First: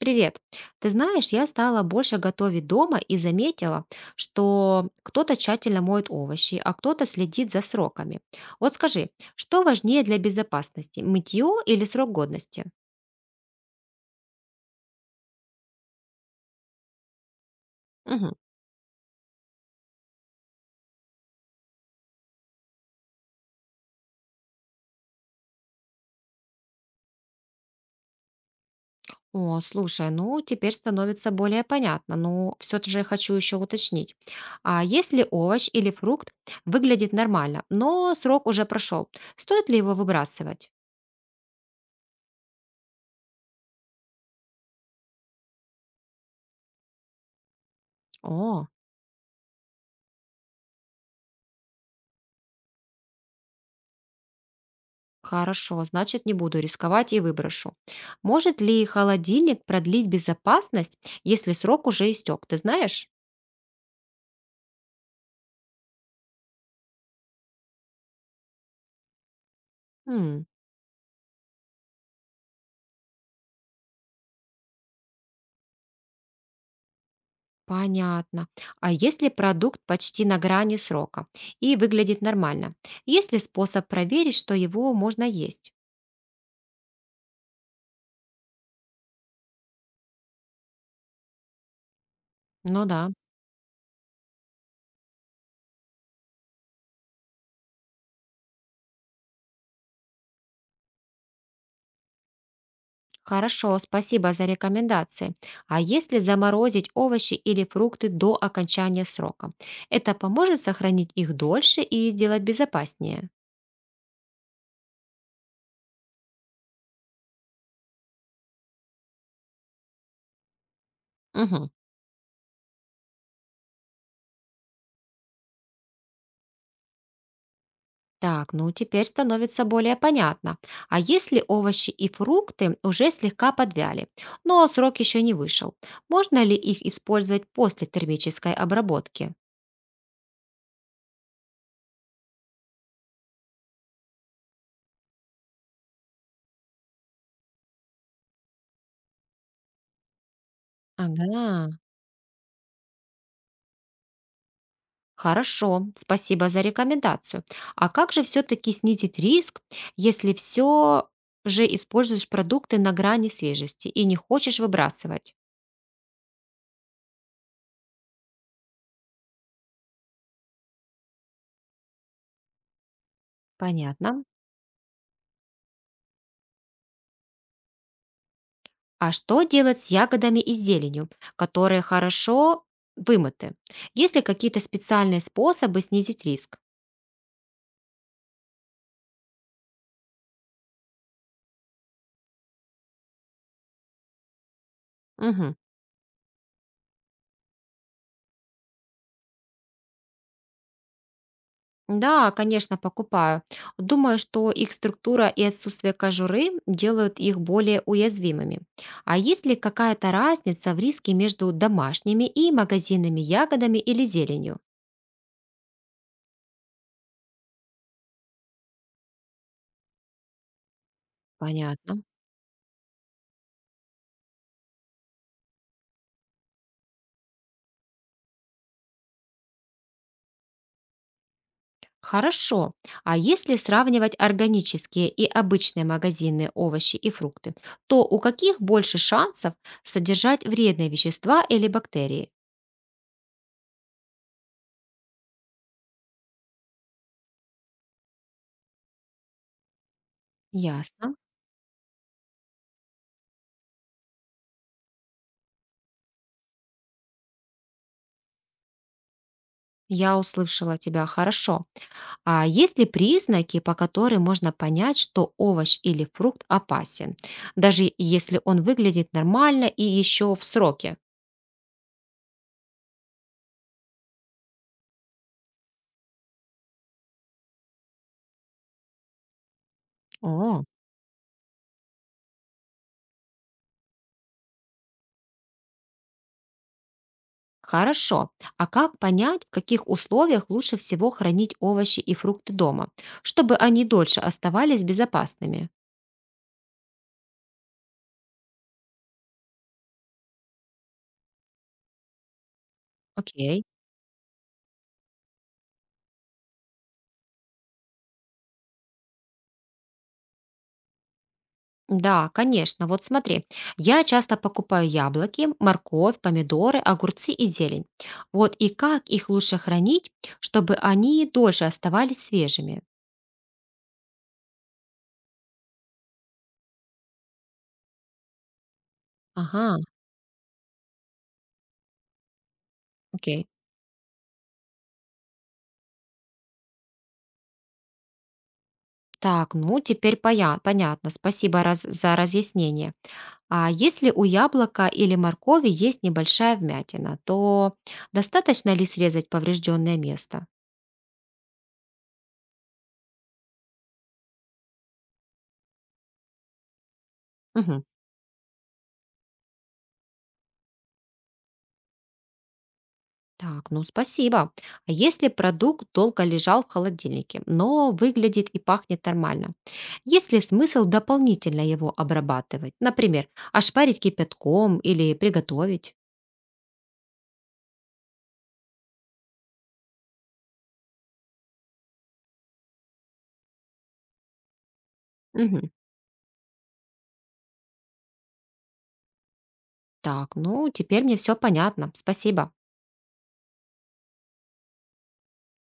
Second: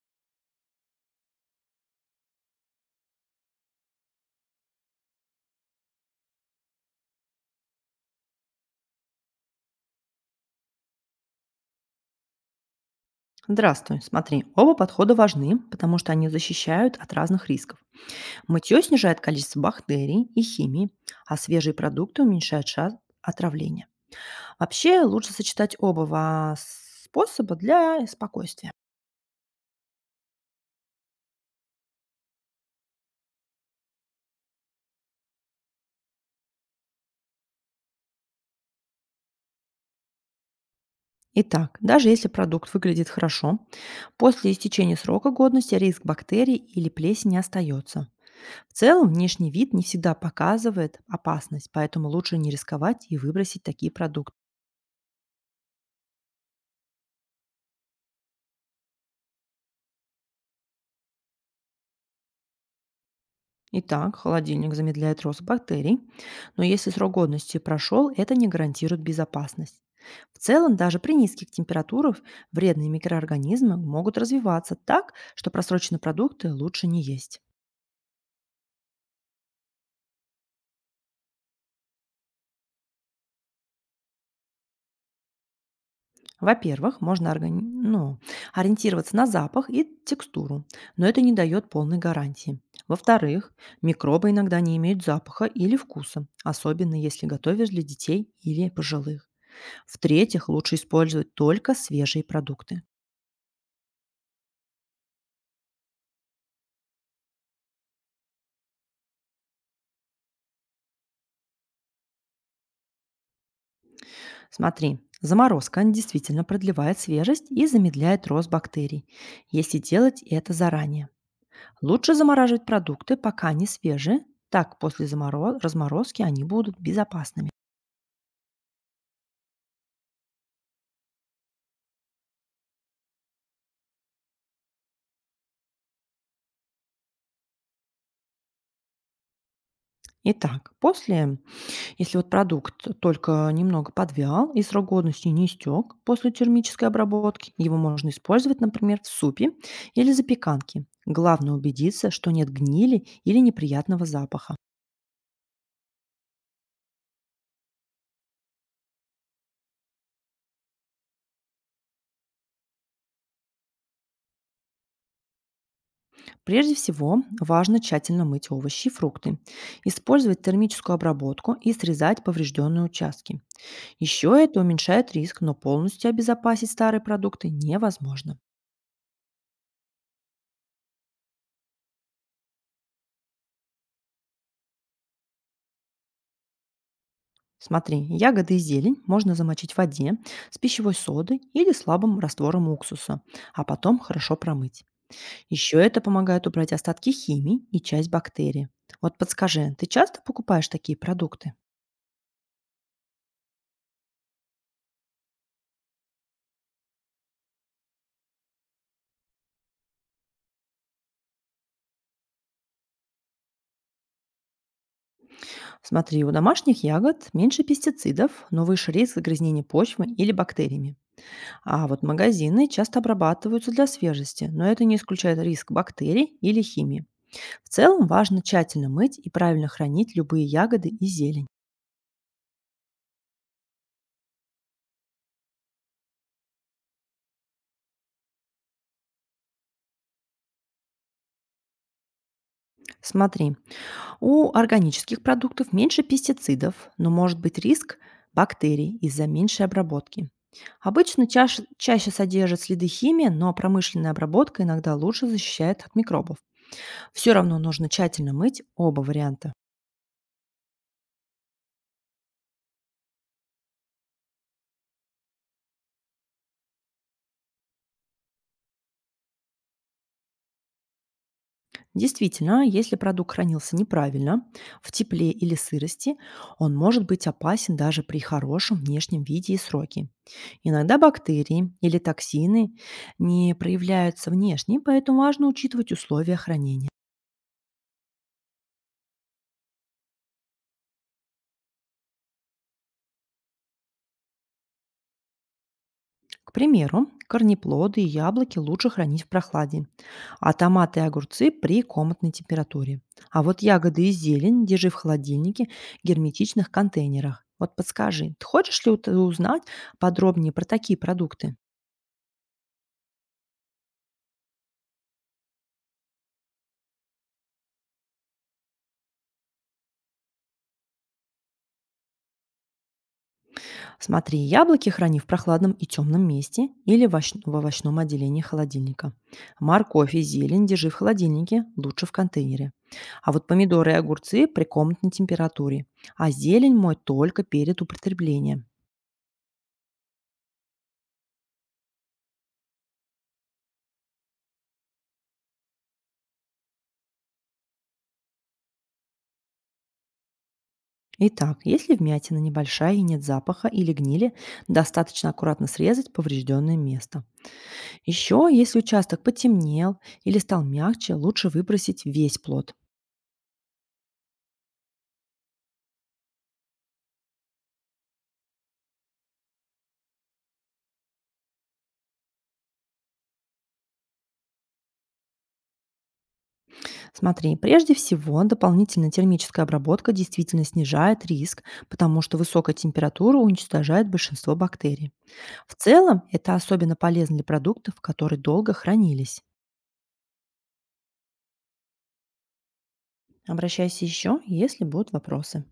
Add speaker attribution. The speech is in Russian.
Speaker 1: Привет. Ты знаешь, я стала больше готовить дома и заметила, что кто-то тщательно моет овощи, а кто-то следит за сроками. Вот скажи, что важнее для безопасности, мытье или срок годности?
Speaker 2: Здравствуй. Смотри, оба подхода важны, потому что они защищают от разных рисков.
Speaker 1: Мгм.
Speaker 2: Мытье снижает количество бактерий и химии, а свежие продукты уменьшают шанс отравления. Вообще лучше сочетать оба способа для спокойствия.
Speaker 1: О, слушай, ну теперь становится более понятно, но все же хочу еще уточнить. А если овощ или фрукт выглядит нормально, но срок уже прошел, стоит ли его выбрасывать?
Speaker 2: Итак, даже если продукт выглядит хорошо, после истечения срока годности риск бактерий или плесени остается.
Speaker 1: О.
Speaker 2: В целом, внешний вид не всегда показывает опасность, поэтому лучше не рисковать и выбросить такие продукты.
Speaker 1: Хорошо, значит, не буду рисковать и выброшу. Может ли холодильник продлить безопасность, если срок уже истек? Ты знаешь?
Speaker 2: Итак, холодильник замедляет рост бактерий, но если срок годности прошел, это не гарантирует безопасность. В
Speaker 1: М,
Speaker 2: целом, даже при низких температурах вредные микроорганизмы могут развиваться так, что просроченные продукты лучше не есть.
Speaker 1: понятно. А если продукт почти на грани срока и выглядит нормально? Есть ли способ проверить, что его можно есть?
Speaker 2: Во-первых, можно ориентироваться на запах и текстуру, но это не дает полной гарантии.
Speaker 1: Ну да.
Speaker 2: Во-вторых, микробы иногда не имеют запаха или вкуса, особенно если готовишь для детей или пожилых. В-третьих, лучше использовать только свежие продукты.
Speaker 1: Хорошо, спасибо за рекомендации. А если заморозить овощи или фрукты до окончания срока? Это поможет сохранить их дольше и сделать безопаснее?
Speaker 2: Смотри, заморозка она действительно продлевает свежесть и замедляет рост бактерий, если делать это заранее.
Speaker 1: Мгм.
Speaker 2: Лучше замораживать продукты, пока они свежие, так после разморозки они будут безопасными.
Speaker 1: Так, ну теперь становится более понятно. А если овощи и фрукты уже слегка подвяли, но срок еще не вышел, можно ли их использовать после термической обработки?
Speaker 2: Итак, после Если вот продукт только немного подвял и срок годности не истек после термической обработки, его можно использовать, например, в супе или запеканке. Главное
Speaker 1: Ага.
Speaker 2: убедиться, что нет гнили или неприятного запаха.
Speaker 1: Хорошо, спасибо за рекомендацию. А как же все-таки снизить риск, если все же используешь продукты на грани свежести и не хочешь выбрасывать?
Speaker 2: Прежде всего, важно тщательно мыть овощи и фрукты, использовать термическую обработку и срезать поврежденные участки.
Speaker 1: Понятно.
Speaker 2: Еще это уменьшает риск, но полностью обезопасить старые продукты невозможно.
Speaker 1: А что делать с ягодами и зеленью, которые хорошо вымыты? Есть ли какие-то специальные способы снизить риск?
Speaker 2: Смотри, ягоды и зелень можно замочить в воде с пищевой содой или слабым раствором уксуса, а потом хорошо промыть.
Speaker 1: Мгм.
Speaker 2: Еще это помогает убрать остатки химии и часть бактерий. Вот подскажи, ты часто покупаешь такие продукты?
Speaker 1: Да, конечно, покупаю. Думаю, что их структура и отсутствие кожуры делают их более уязвимыми. А есть ли какая-то разница в риске между домашними и магазинными ягодами или зеленью?
Speaker 2: Смотри, у домашних ягод меньше пестицидов, но выше риск загрязнения почвы или бактериями. А вот
Speaker 1: Понятно.
Speaker 2: магазины часто обрабатываются для свежести, но это не исключает риск бактерий или химии. В целом важно тщательно мыть и правильно хранить любые ягоды и зелень.
Speaker 1: Хорошо. А если сравнивать органические и обычные магазинные овощи и фрукты, то у каких больше шансов содержать вредные вещества или бактерии?
Speaker 2: Смотри, у органических продуктов меньше пестицидов, но может быть риск бактерий из-за меньшей обработки.
Speaker 1: Ясно.
Speaker 2: Обычно чаще содержат следы химии, но промышленная обработка иногда лучше защищает от микробов. Все равно нужно тщательно мыть оба варианта.
Speaker 1: Я услышала тебя хорошо. А есть ли признаки, по которым можно понять, что овощ или фрукт опасен, даже если он выглядит нормально и еще в сроке?
Speaker 2: Действительно, если продукт хранился неправильно, в тепле или сырости, он может быть опасен даже при хорошем внешнем виде и сроке.
Speaker 1: О.
Speaker 2: Иногда бактерии или токсины не проявляются внешне, поэтому важно учитывать условия хранения.
Speaker 1: Хорошо. А как понять, в каких условиях лучше всего хранить овощи и фрукты дома, чтобы они дольше оставались безопасными?
Speaker 2: К примеру, корнеплоды и яблоки лучше хранить в прохладе, а томаты и огурцы при комнатной температуре. А вот
Speaker 1: Окей.
Speaker 2: ягоды и зелень держи в холодильнике герметичных контейнерах. Вот подскажи, ты хочешь ли узнать подробнее про такие продукты?
Speaker 1: Да, конечно. Вот смотри, я часто покупаю яблоки, морковь, помидоры, огурцы и зелень. Вот и как их лучше хранить, чтобы они дольше оставались свежими?
Speaker 2: Смотри, яблоки храни в прохладном и темном месте или в овощном отделении холодильника.
Speaker 1: Ага,
Speaker 2: Морковь и зелень держи в холодильнике, лучше в контейнере. А вот
Speaker 1: окей.
Speaker 2: помидоры и огурцы при комнатной температуре. А зелень мой только перед употреблением.
Speaker 1: Так, ну теперь понятно. Спасибо за разъяснение. А если у яблока или моркови есть небольшая вмятина, то достаточно ли срезать поврежденное место?
Speaker 2: Итак, если вмятина небольшая и нет запаха или гнили, достаточно аккуратно срезать поврежденное место.
Speaker 1: Мгм.
Speaker 2: Еще, если участок потемнел или стал мягче, лучше выбросить весь плод.
Speaker 1: Так, ну спасибо. А если продукт долго лежал в холодильнике, но выглядит и пахнет нормально, есть ли смысл дополнительно его обрабатывать? Например, ошпарить кипятком или приготовить?
Speaker 2: Смотри, прежде всего, дополнительная термическая обработка действительно снижает риск, потому что высокая температура уничтожает большинство бактерий.
Speaker 1: Мгм.
Speaker 2: В целом, это особенно полезно для продуктов, которые долго хранились.
Speaker 1: Так, ну теперь мне все понятно. Спасибо.
Speaker 2: Обращайся еще, если будут вопросы.